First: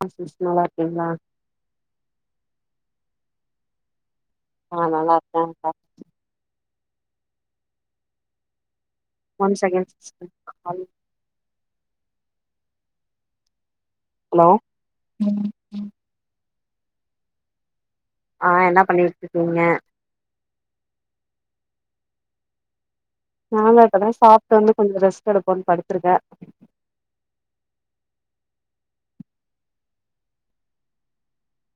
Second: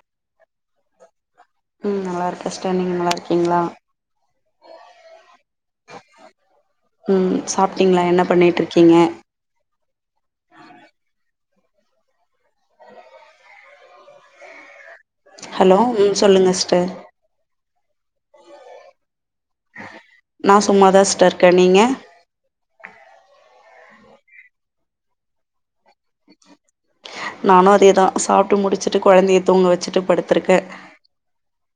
[unintelligible] நல்லா இருக்கீங்களா ம் நல்லாயிருக்கே ஸ்டர் நீங்க நல்லாருக்கீங்களா நல்லா இருக்கே கா ம் சாப்ட்டிங்களா என்ன பண்ணிட்டுருக்கீங்க ஒன் செக்கேண் சிஸ்ட்ட காலு ஹலோ ம் ஹலோ ம் சொல்லுங்க சிஸ்டர் ஆ என்ன பண்ணிட்டு இருக்கீங்க நா சும்மாதா ஸ்ட்ட இருக்க நீங்க நாங்க இப்பதா சாப்ட்டு வந்து கொஞ்ச ரெஸ்ட் எடுப்போன் படுத்துருக்க நானு அதேதா சாப்ட்டு முடிச்சுட்டு கொழந்தைய தூங்க வச்சிட்டு படுத்திருக்கே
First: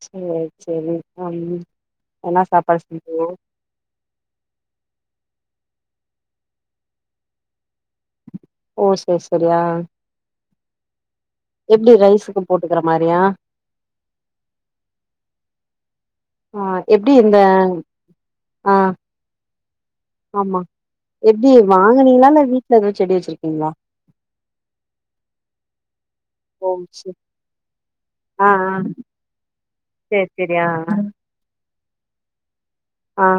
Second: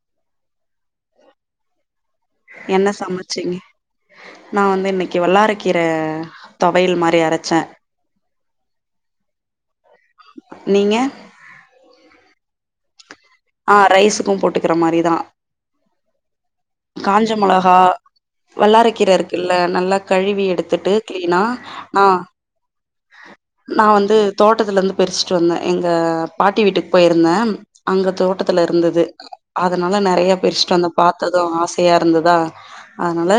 சேரி சேரி [unintelligible] என்ன சாப்பாடு என்ன செஞ்சீங்க சமச்சீங்க நா வந்து இன்னிக்கி வல்லாரக்கீர தொவையலு மாரி அரச்சே ஓ சேரி சேரி ஆ நீங்க எப்டி ரைஸுக்கு போட்டுக்கிற மாரியா ஆ ரைஸுக்கு போட்டுக்குற மாரி தா ஆ எப்டி காஞ்ச இந்த மொளகா ஆ வல்லாரக்கீர இருக்குல்ல நல்லா கழுவி எடுத்துட்டு க்ளீனா ஆ என்ன வீட்ல எதுவு செடி வச்சிருக்கீங்களா நா வந்து தோட்டத்துல இருந்து பெரிட்டு வந்தே எங்க பாட்டி ஓ வீட்டுக்கு சேரி போயிருந்தே அங்க ஆ தோட்டத்துல ஆ இருந்தது அதனால சேரி நெறைய சேரி ஆ பெரிஸ்ட்டு வந்தே பாத்தது ஆசையா இருந்ததா ஆ அதனால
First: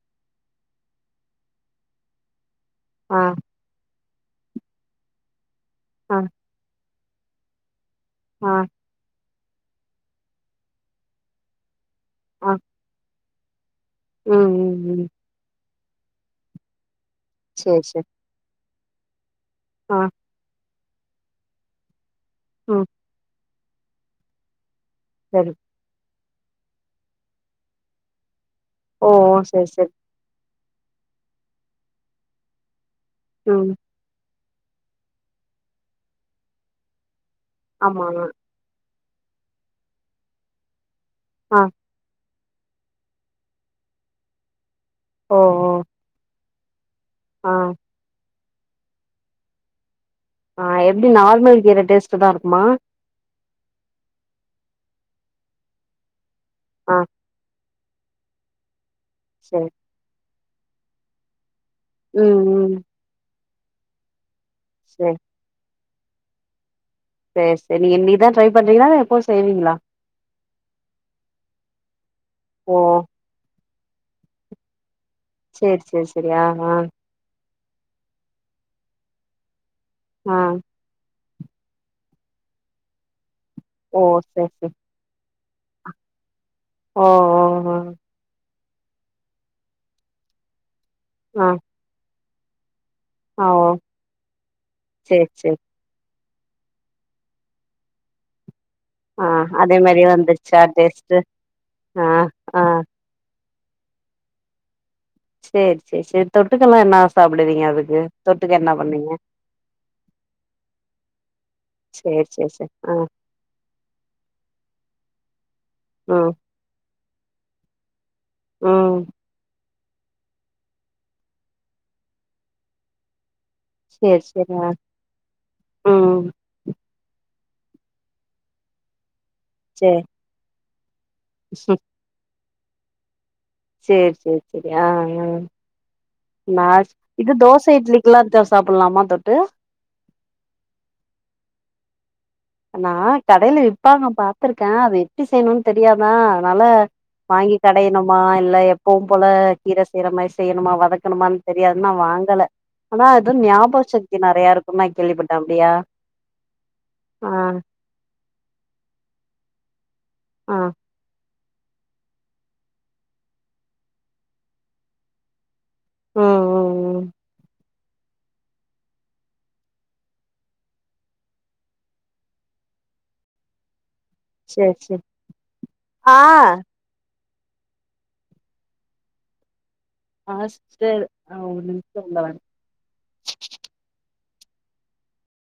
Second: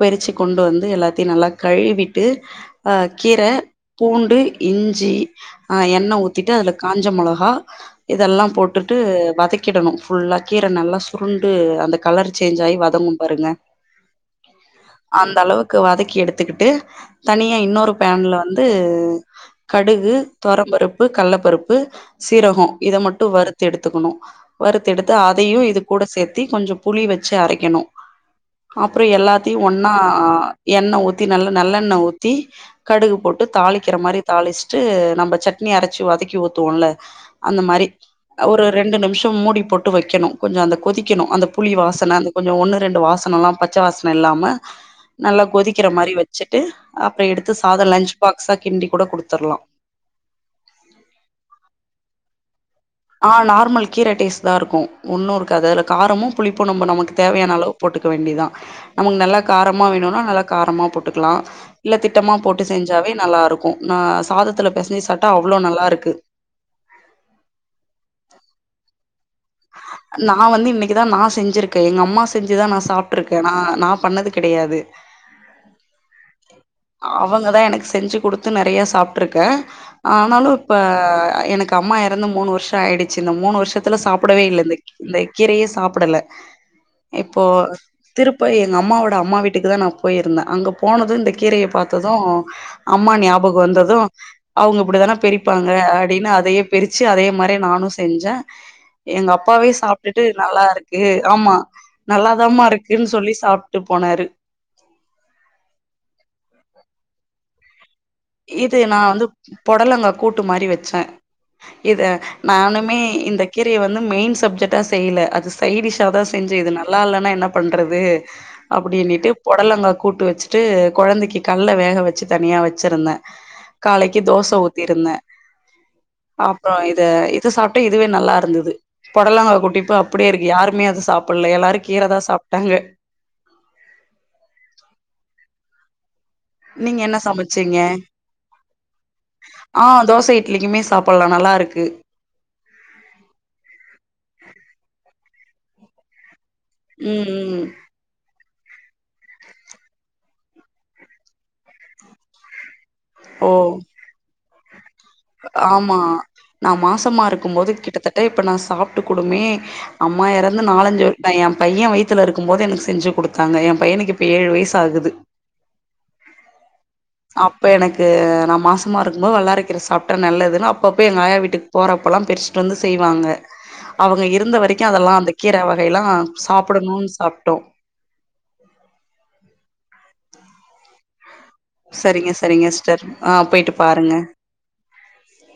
பெறிச்சி கொண்டு வந்து எல்லாத்தையு நல்லா கழுவிட்டு ஆ கீர பூண்டு இஞ்சி ஆ எண்ண ஊத்திட்டு அதுல காஞ்ச மொளகா இதெல்லா ஆ போட்டுட்டு வதக்கிடனு ஃபுல்லா கீர நல்லா சுருண்டு அந்த கலர் ஆ சேஞ்ச் ஆயி வதங்கு பாருங்க ம் ம் ம் அந் தளவுக்கு வதக்கி எடுத்துக்கிட்டு தனியா சேரி இன்னொரு சேரி பேன்ல வந்து ஆ கடுகு தோரம்பருப்பு கள்ளப்பருப்பு சீரகோ ம் இத மட்டு வறுத்து எடுத்துக்கணு வறுத்தெடுத்து சரி அதயு இது கூட சேத்தி கொஞ்சோ புளி வச்சி அரைக்கணு அப்ரோ ஓ ஓ எல்லாத்தியு சரி சரி ஒன்னா எண்ண ஊத்தி நல்ல நல்லெண்ண ஊத்தி கடுகு போட்டு ம் தாளிக்கிற மாரி தாளிஸ்ட்டு நம்ம சட்னி அரச்சி வதக்கி ஊத்துவோல்ல அந்த மாரி ஆமா ஒரு ரெண்டு நிமிஷோ மூடி போட்டு வைக்கணும் கொஞ்சம் அந்த கொதிக்கணும் அந்த ஆ புளி வாசன அந்த கொஞ்ஜோ ஒன்னு ரெண்டு வாசனலாம் பச்ச வாசன இல்லாம ஓ நல்லா ஓ கொதிக்கிற மாரி வச்சிட்டு அப்பறோ த்து ஆ சாதோ லன்ச் பாக்ஸா கிண்டி கூட குடுத்தர்லா ஆ எப்டி நார்மல் கீர டேஸ்டுதா இருக்குமா ஆ நார்மல் கீர டேஸ்டுதா இருக்கு ஒன்னு இருக்காது அதுல காரமு புளிப்பு நம்ம ஆ நமக்கு தேவையான அளவு போட்டுக்க வேண்டியதுதா நமக்கு நல்லா சரி காரமா வேணுன்னா நல்லா காரமா போட்டுக்கலா இல்ல திட்டமா ம் போட்டு ம் செஞ்சாவே நல்லாயிருக்கும் நா சாதத்துலா பெசஞ்சி சரி சாப்டா அவ்வளோ நல்லாருக்கு சேர் சேர் நீங்க இன்னிக்கு தா ட்ரை பண்றீங்களா இல்ல எப்போ செய்வீங்களா நா வந்து இன்னிக்குதா நா செஞ்சிருக்க எங்கம்மா செஞ்சி தா ஓ நா சாப்ட்ருக் ஏன்னா நா பண்ணது கெடையாது சேரி சேரி சேரி ஆ ஆ அவங்கதா எனக்கு செஞ்சி குடுத்து நெறைய சாப்டிருக்கே ஆ ஆனாலு இப்ப எனக்கு அம்மா எறந்து மூணு வருஷோ ஆயிடுச்சி இந்த மூணு வருஷத்து ஓ சரி சரி இல்ல கீரயே சாப்பிடல ஓ ஓ இப்போ ஓ திருப்ப எங்க அம்மாவோட அம்மா வீட்டுக்கு தா நா போயிருந்த அங்க போனது இந்த ஆ கீரய பாத்ததூ அம்மா ஆ ஞாபகு ஓ வந்தது அவுங்க இப்டிதானே சரி சரி பெரிப்பாங்க அப்டின்னு அதையே பிரிச்சி அதே மாரி நானு செஞ்ச ஆ எங்க அப்பாவே அதே மாரியே சாப்டிட்டு வந்துருச்சா நல்லா இருக்கு டேஸ்ட்டு ஆமா ஆ ஆ நல்லாதமா இருக்குன்னு சொல்லி சாப்ப ட்டு போனாரு சரி சரி சரி தொட்டுக்கெல்லாம் என்ன சாப்டுவீங்க அதுக்கு தொட்டுக்க என்ன இது நா பண்ணீங்க வந்து பொடலங்க கூட்டு மாரி வெச்ச இத சரி சரி சரி ஆ நானுமே இந்த கீரய வந்து மெயின் சப்ஜெட்டா செய்யல அது சைடிஷா தா ம் செஞ்சே இது நல்லால்லன்னா என்ன பண்றது ம் அப்டின்னிட்டு பொடலங்கா கூட்டு வச்சிட்டு கொழந்தைக்கு கல்ல வேக வச்சி தனியா வச்சிருந்தே சேரி காலைக்கு தோச சேரி ஆ ஊத்திருந்தே ம் அப் அப்ரோ இத இது சாப்ட்டு இதுவே நல்லாருந்தது பொடலங்கா கூட்டு இப்ப சேரி அப்டியே இருக்கு யாருமே அத சாப் சாப்ல்ல எல்லாரு கீரதா சாப்ட்டாங்க சேர் சேர் செரி அ அ ந நீங்க என்ன இது தோச சமச்சீங்க இட்லிக்குலா இத சாப்பலாமா தொட்டு ஆ தோச இட்லிக்குமே சாப்பல்லா நல்லா இருக்கு நா கடைல விப்பாங்க பாத்திருக்கே அது எப்டி செய்யணுன்னு தெரியாதா அதனால ம் வாங்கி ம் கடைய னமா இல்ல எப்பவு போல கீர செய்ற மாரி செய்யணுமா வதக்கணுமானு தெரியாது நா வாங்கல ஆனா ஏதோ ஓ ஞாபக சக்தி நெறைய இருக்குனு நா கேள்விப்பட் ஆமா நா மாசமா இருக்கும்போது கிட்டத்தட்ட இப்ப நா சாப்ட்டு கூடுமே அம்மா ஆ எறந்து நாலஞ்சு இப்ப ஏ பையே வயித்துல இருக்கும் போது எனக்கு செஞ்சி குடுத்தாங்க ஏ பையனுக்கு இப்ப ஏழு வயசு ஆகுது ம் ம் ம் அப்ப எனக்கு நா மாசமா இருக்கும்போது வல்லாறக் கீர சாப் நல்லதுன்னு அப்பப்ப எங்க ஆயா வீட்டுக்கு போறப்பலா பெரிச்ட்டு வந்து செய்வாங்க அவுங்க இருந்த சேரி வரைக்கு சேரி அதல்லா அந்த கீர வகைலா ஆ சாப்படனுன் சாப்டோ ஆ சிஸ்டர் ஆ உ சரிங்க சரிங்க சிஸ்டர் ஆ போயிட்டு பாருங்க